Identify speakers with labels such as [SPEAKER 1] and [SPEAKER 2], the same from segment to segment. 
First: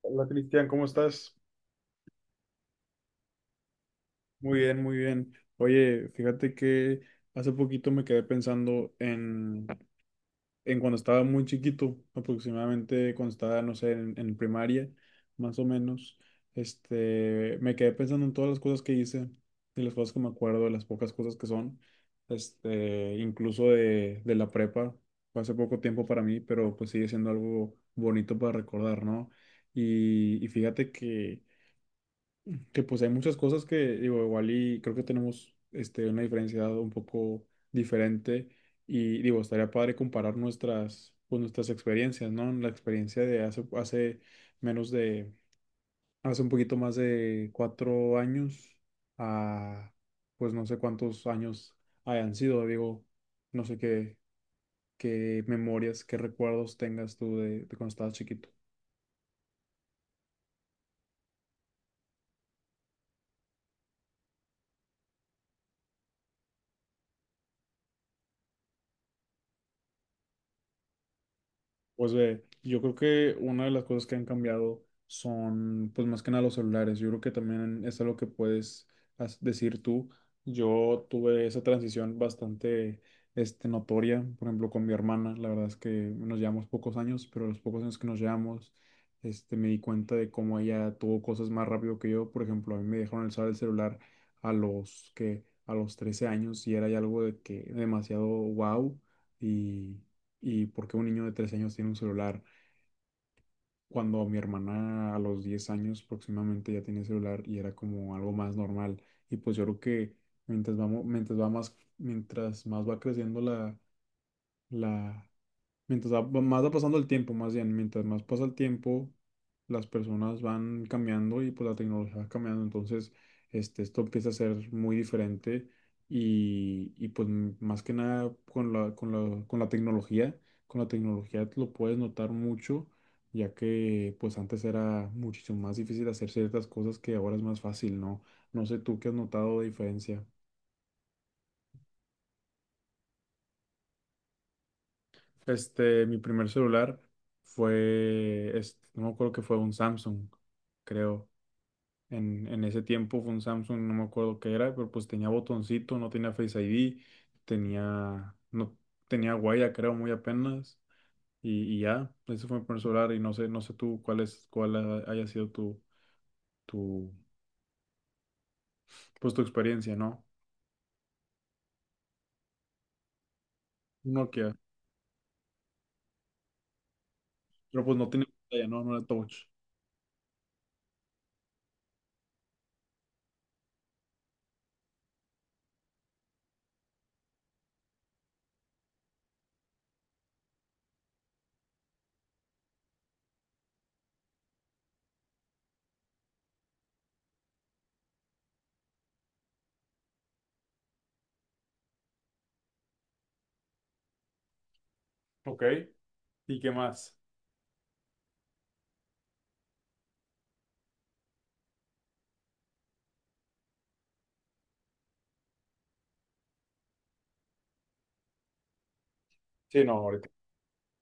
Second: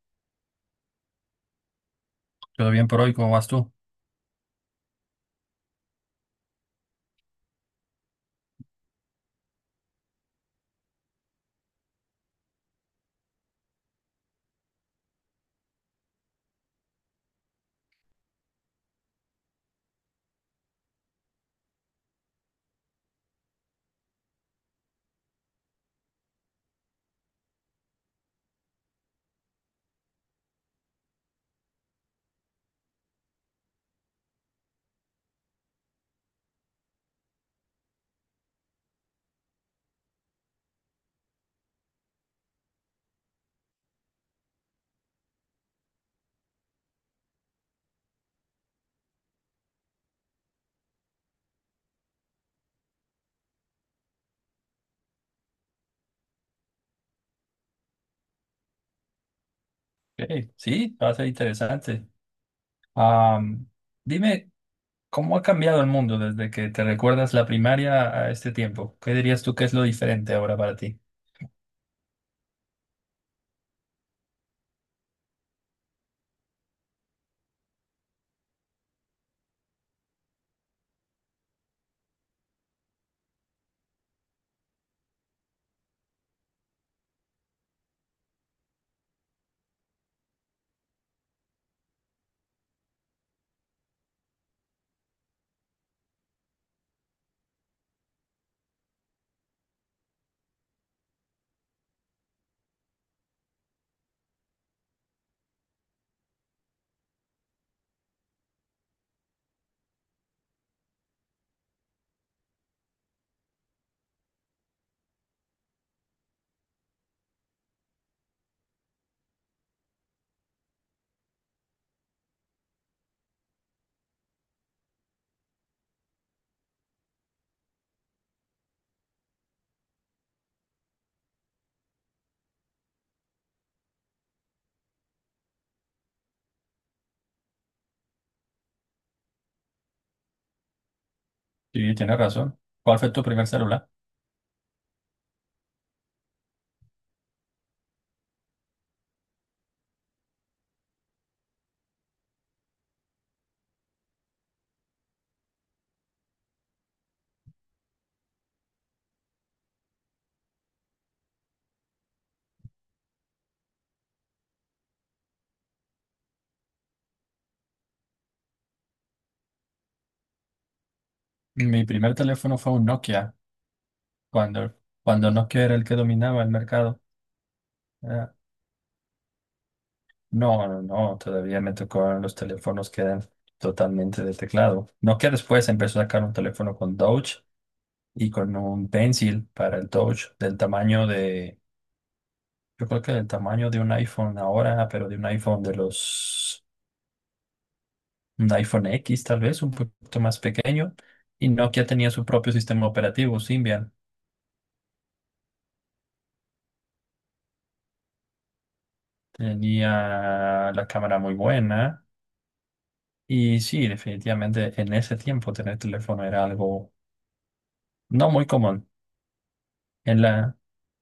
[SPEAKER 1] Hola Cristian, ¿cómo estás?
[SPEAKER 2] Todo bien por hoy, ¿cómo vas tú?
[SPEAKER 1] Muy bien, muy bien. Oye, fíjate que hace poquito me quedé pensando en cuando estaba muy chiquito, aproximadamente cuando estaba, no sé, en primaria, más o menos. Me quedé pensando en todas las cosas que hice y las cosas que me acuerdo, de las pocas cosas que son. Incluso de la prepa, fue hace poco tiempo para mí, pero pues sigue siendo algo bonito para recordar, ¿no? Y fíjate que pues hay muchas cosas que, digo, igual y creo que tenemos este, una diferencia un poco diferente y digo, estaría padre comparar nuestras, pues, nuestras experiencias, ¿no? La experiencia de hace, hace menos de, hace un poquito más de cuatro años a, pues no sé cuántos años hayan sido, digo, no sé qué, qué memorias, qué recuerdos tengas tú de cuando estabas chiquito.
[SPEAKER 2] Ok. Sí, va a ser interesante. Am, dime, ¿cómo ha cambiado el mundo desde que te recuerdas la primaria a este tiempo? ¿Qué dirías tú que es lo diferente ahora para ti?
[SPEAKER 1] Pues ve, yo creo que una de las cosas que han cambiado son, pues más que nada los celulares. Yo creo que también es algo que puedes decir tú. Yo tuve esa transición bastante, notoria, por ejemplo, con mi hermana. La verdad es que nos llevamos pocos años, pero los pocos años que nos llevamos, me di cuenta de cómo ella tuvo cosas más rápido que yo. Por ejemplo, a mí me dejaron usar el celular a los 13 años y era ya algo de que demasiado wow. y y por qué un niño de tres años tiene un celular cuando mi hermana a los 10 años próximamente ya tenía celular y era como algo más normal. Y pues yo creo que mientras vamos, mientras va más, mientras más va creciendo la, más va pasando el tiempo, más bien, mientras más pasa el tiempo, las personas van cambiando y pues la tecnología va cambiando. Entonces, esto empieza a ser muy diferente y pues más que nada con con la tecnología lo puedes notar mucho, ya que pues antes era muchísimo más difícil hacer ciertas cosas que ahora es más fácil, ¿no? No sé tú qué has notado de diferencia.
[SPEAKER 2] Sí, tienes razón. ¿Cuál fue tu primer celular?
[SPEAKER 1] Mi primer celular fue, no me acuerdo que fue un Samsung, creo. En ese tiempo fue un Samsung, no me acuerdo qué era, pero pues tenía botoncito, no tenía Face ID, tenía, no, tenía huella, creo, muy apenas. Y ya, ese fue mi primer celular y no sé, no sé tú cuál es, haya sido tu, pues tu experiencia, ¿no?
[SPEAKER 2] Mi primer teléfono fue un Nokia,
[SPEAKER 1] Un Nokia,
[SPEAKER 2] cuando, cuando Nokia era el que dominaba el mercado.
[SPEAKER 1] pero pues no tiene
[SPEAKER 2] Ah,
[SPEAKER 1] pantalla, ¿no? No era touch.
[SPEAKER 2] no, no, no, todavía me tocaron los teléfonos que eran totalmente de teclado. No que después empezó a sacar un teléfono con Touch y con un Pencil para el Touch del tamaño de, yo creo que del tamaño de un iPhone ahora, pero de un iPhone de los, un iPhone X tal vez, un poquito más pequeño. Y Nokia tenía su propio sistema operativo, Symbian.
[SPEAKER 1] Ok, ¿y qué más?
[SPEAKER 2] Tenía la cámara muy buena. Y sí, definitivamente en ese tiempo tener teléfono era algo no muy común.
[SPEAKER 1] Sí, no,
[SPEAKER 2] En
[SPEAKER 1] ahorita.
[SPEAKER 2] la...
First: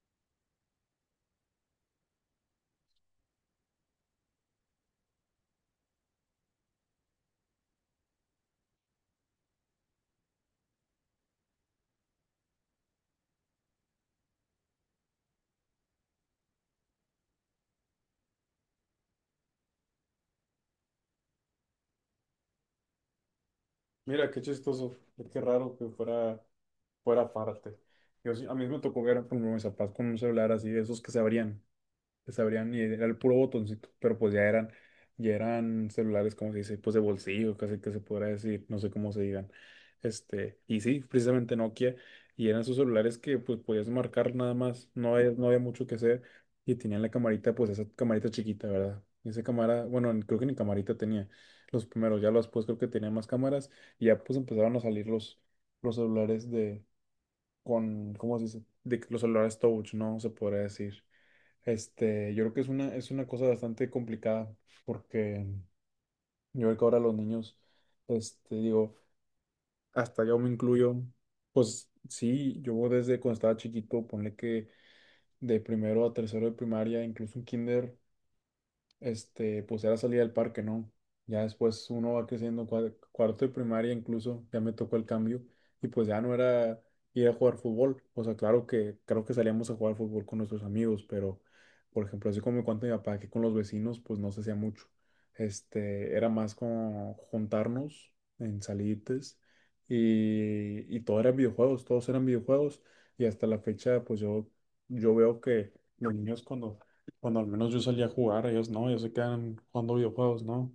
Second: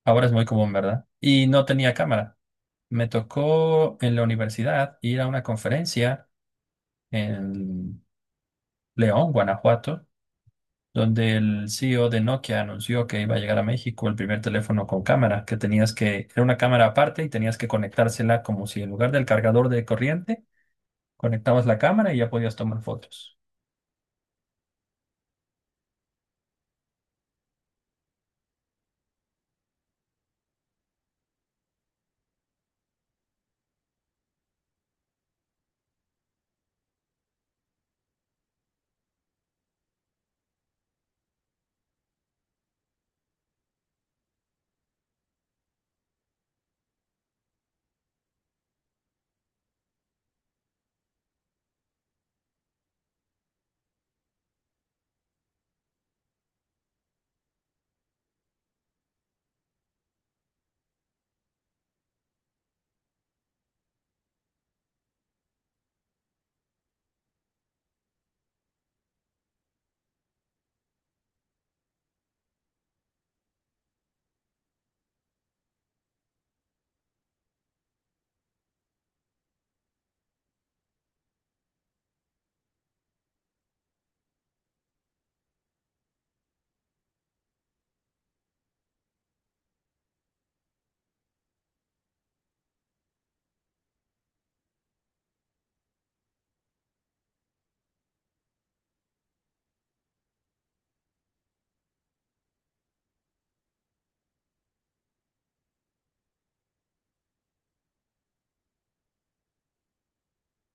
[SPEAKER 2] Ahora es muy común, ¿verdad? Y no tenía cámara. Me tocó en la universidad ir a una conferencia en León, Guanajuato, donde el CEO de Nokia anunció que iba a llegar a México el primer teléfono con cámara, que tenías que, era una cámara aparte y tenías que conectársela como si en lugar del cargador de corriente, conectabas la cámara y ya podías tomar fotos.
[SPEAKER 1] Mira, qué chistoso, pues, qué raro que fuera, fuera parte. A mí me tocó ver como mis papás con un celular así, de esos que se abrían les abrían y era el puro botoncito, pero pues ya eran celulares, como se dice, pues de bolsillo, casi que se podrá decir, no sé cómo se digan. Y sí, precisamente Nokia, y eran sus celulares que pues podías marcar nada más, no había, no había mucho que hacer, y tenían la camarita, pues esa camarita chiquita, ¿verdad? Esa cámara, bueno, creo que ni camarita tenía los primeros, ya los después creo que tenían más cámaras, y ya pues empezaron a salir los celulares de, con, ¿cómo se dice? De que los celulares touch, ¿no? Se podría decir. Yo creo que es una cosa bastante complicada porque yo creo que ahora los niños, digo, hasta yo me incluyo, pues sí, yo desde cuando estaba chiquito, ponle que de primero a tercero de primaria, incluso en kinder, pues era salir al parque, ¿no? Ya después uno va creciendo, cuarto y primaria incluso, ya me tocó el cambio y pues ya no era ir a jugar fútbol. O sea, claro que salíamos a jugar fútbol con nuestros amigos, pero por ejemplo, así como me cuenta mi papá que con los vecinos, pues no se hacía mucho. Era más como juntarnos en salites y todo eran videojuegos, todos eran videojuegos y hasta la fecha, pues yo veo que los niños cuando al menos yo salía a jugar, ellos no, ellos se quedan jugando videojuegos, ¿no?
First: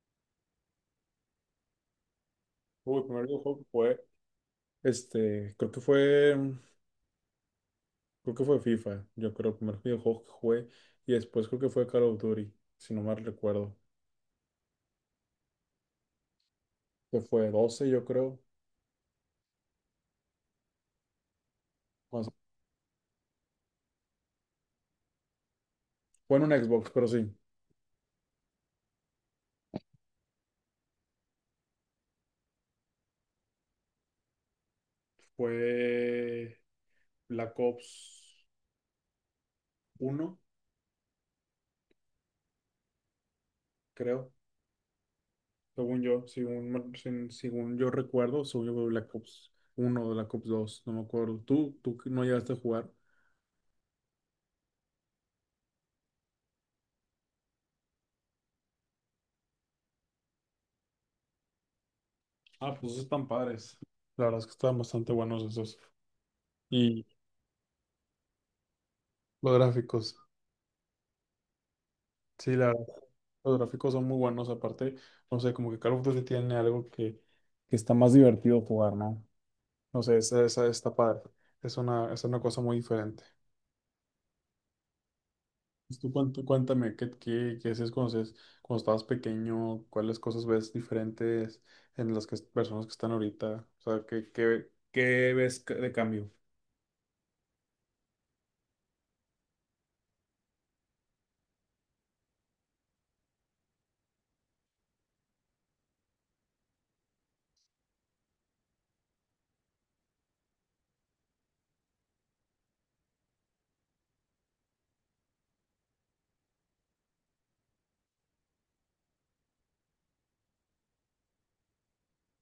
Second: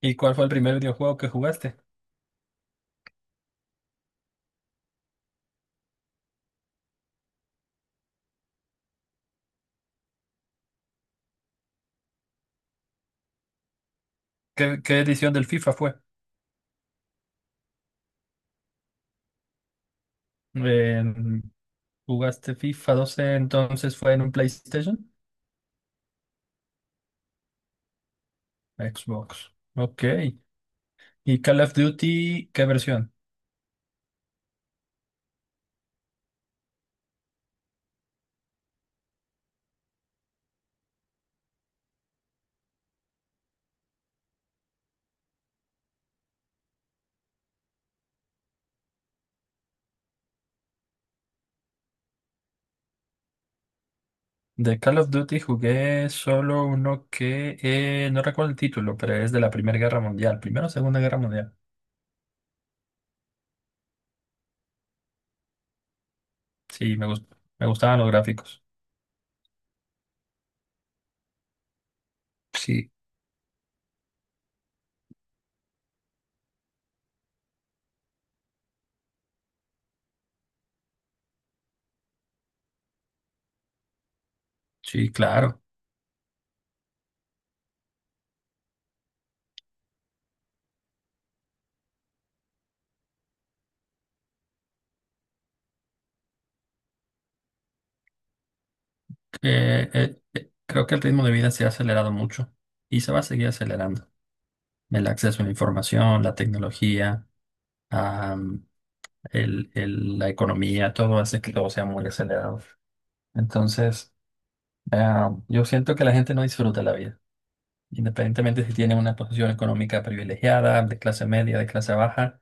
[SPEAKER 2] ¿Y cuál fue el primer videojuego que jugaste?
[SPEAKER 1] Uy, el primer videojuego que jugué, creo que fue, creo que fue FIFA, yo creo, el primer videojuego que jugué, y después creo que fue Call of Duty, si no mal recuerdo,
[SPEAKER 2] ¿Qué, qué edición del FIFA fue?
[SPEAKER 1] que fue 12, yo creo,
[SPEAKER 2] Eh,
[SPEAKER 1] o sea,
[SPEAKER 2] ¿Jugaste FIFA 12, entonces fue en un PlayStation?
[SPEAKER 1] fue en un Xbox, pero sí,
[SPEAKER 2] Xbox. Ok. ¿Y Call of Duty, qué versión?
[SPEAKER 1] fue Black Ops uno creo, según yo, según yo recuerdo, según yo fue Black Ops 1 o Black Ops 2 no me acuerdo, tú no llegaste a jugar?
[SPEAKER 2] De Call of Duty jugué solo uno que no recuerdo el título, pero es de la Primera Guerra Mundial. Primera o Segunda Guerra Mundial.
[SPEAKER 1] Ah, pues están padres. La verdad es que están bastante buenos esos.
[SPEAKER 2] Sí,
[SPEAKER 1] Y
[SPEAKER 2] me gustaban los gráficos.
[SPEAKER 1] los gráficos. Sí, la verdad,
[SPEAKER 2] Sí,
[SPEAKER 1] los gráficos son muy buenos. Aparte, no sé, como que Call of Duty tiene algo que está más divertido jugar, ¿no? No sé, esa está padre. Es una cosa muy diferente.
[SPEAKER 2] sí, claro.
[SPEAKER 1] Pues tú cuéntame, ¿qué, qué, qué hacías cuando, cuando estabas pequeño? ¿Cuáles cosas ves diferentes en las que, personas que están ahorita? O sea, ¿qué, qué, qué ves de cambio?
[SPEAKER 2] Creo que el ritmo de vida se ha acelerado mucho y se va a seguir acelerando. El acceso a la información, la tecnología. La economía, todo hace que todo sea muy acelerado. Entonces, yo siento que la gente no disfruta la vida, independientemente si tiene una posición económica privilegiada, de clase media, de clase baja,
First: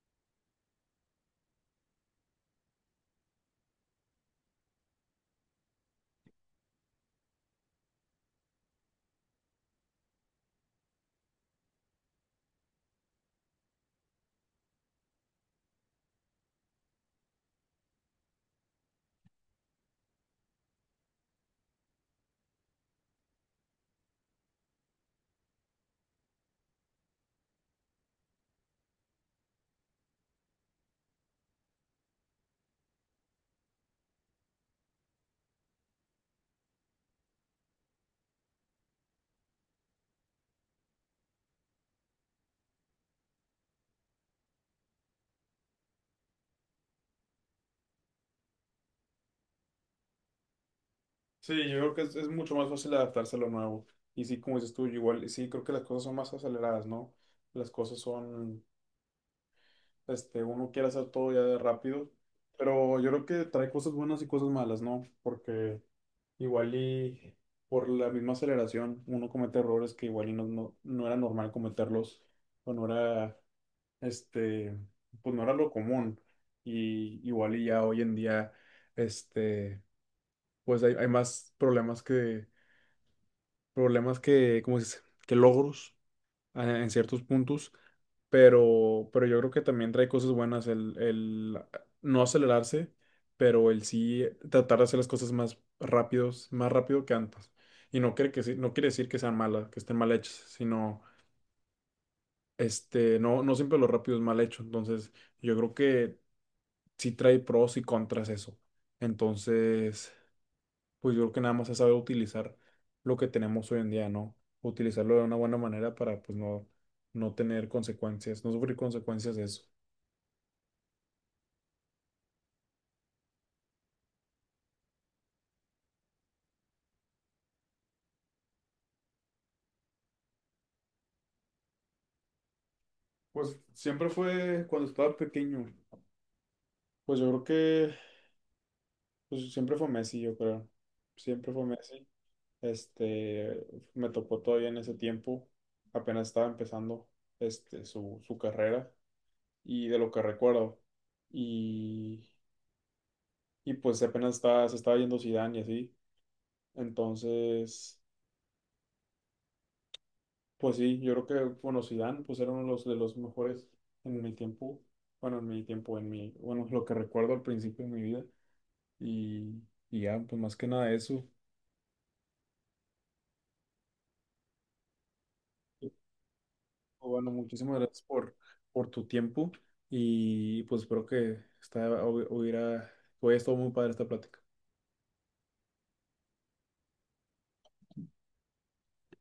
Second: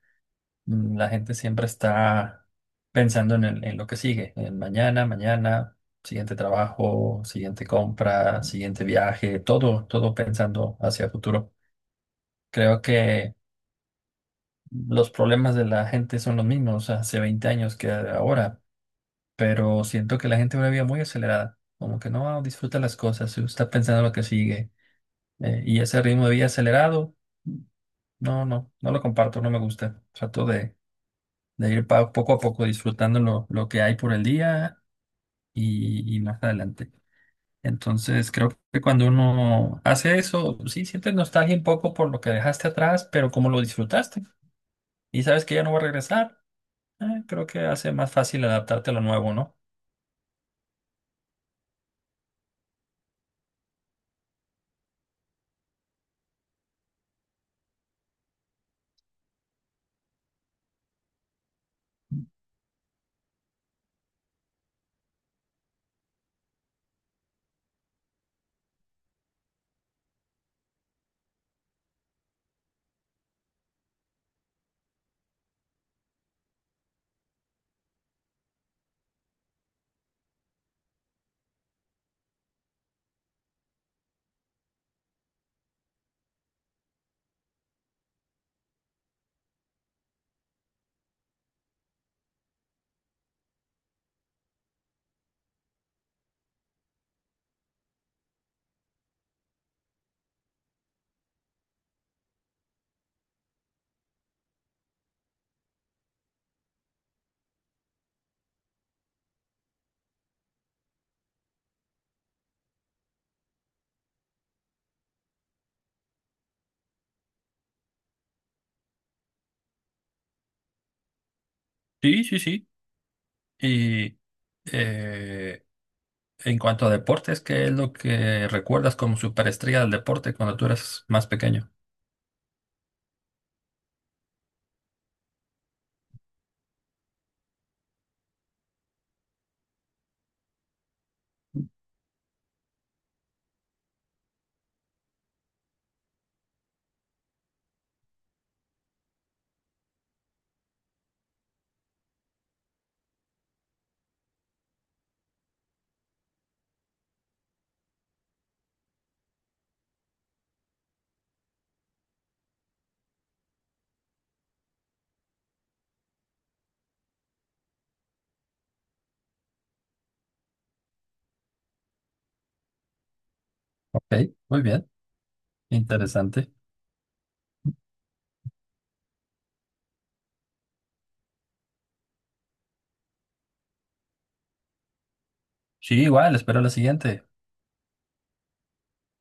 [SPEAKER 2] la gente siempre está pensando en lo que sigue, en mañana, mañana, siguiente trabajo, siguiente compra, siguiente viaje, todo, todo pensando hacia el futuro. Creo que los problemas de la gente son los mismos hace 20 años que ahora, pero siento que la gente va una vida muy acelerada, como que no disfruta las cosas, se está pensando en lo que sigue, y ese ritmo de vida acelerado, no, no, no lo comparto, no me gusta. Trato de, poco a poco disfrutando lo que hay por el día y más adelante. Entonces, creo que cuando uno hace eso, sí sientes nostalgia un poco por lo que dejaste atrás, pero como lo disfrutaste y sabes que ya no va a regresar, creo que hace más fácil adaptarte a lo nuevo, ¿no?
[SPEAKER 1] Sí, yo creo que es mucho más fácil adaptarse a lo nuevo. Y sí, como dices tú, yo igual, sí, creo que las cosas son más aceleradas, ¿no? Las cosas son, uno quiere hacer todo ya de rápido, pero yo creo que trae cosas buenas y cosas malas, ¿no? Porque igual y por la misma aceleración uno comete errores que igual y no, no, no era normal cometerlos, o no era, este, pues no era lo común. Y igual y ya hoy en día, este, pues hay más problemas que, ¿cómo se dice? Que logros en ciertos puntos, pero yo creo que también trae cosas buenas el no acelerarse, pero el sí tratar de hacer las cosas más rápidos, más rápido que antes. Y no quiere, no quiere decir que sean malas, que estén mal hechas, sino no, no siempre lo rápido es mal hecho. Entonces, yo creo que sí trae pros y contras eso. Entonces, pues yo creo que nada más es saber utilizar lo que tenemos hoy en día, ¿no? Utilizarlo de una buena manera para pues no, no tener consecuencias, no sufrir consecuencias de eso.
[SPEAKER 2] Sí, sí, sí. Y eh, en cuanto a deportes, ¿qué es lo que recuerdas como superestrella del deporte cuando tú eras más pequeño?
[SPEAKER 1] Pues siempre fue cuando estaba pequeño. Pues yo creo que pues, siempre fue Messi, yo creo. Siempre fue Messi. Este, Me tocó todavía en ese tiempo. Apenas estaba empezando su carrera y de lo que recuerdo. Y, y pues apenas estaba, se estaba yendo Zidane y así. Entonces, pues sí, yo creo que, bueno, Zidane, pues era uno de los mejores en mi tiempo, bueno, en mi tiempo, en mi, bueno, lo que recuerdo al principio de mi vida, y, y ya, pues más que nada eso,
[SPEAKER 2] Ok, muy bien, interesante.
[SPEAKER 1] bueno, muchísimas gracias por tu tiempo, y pues espero que esta, hubiera, hubiera estado muy padre esta plática.
[SPEAKER 2] Sí, igual, espero la siguiente.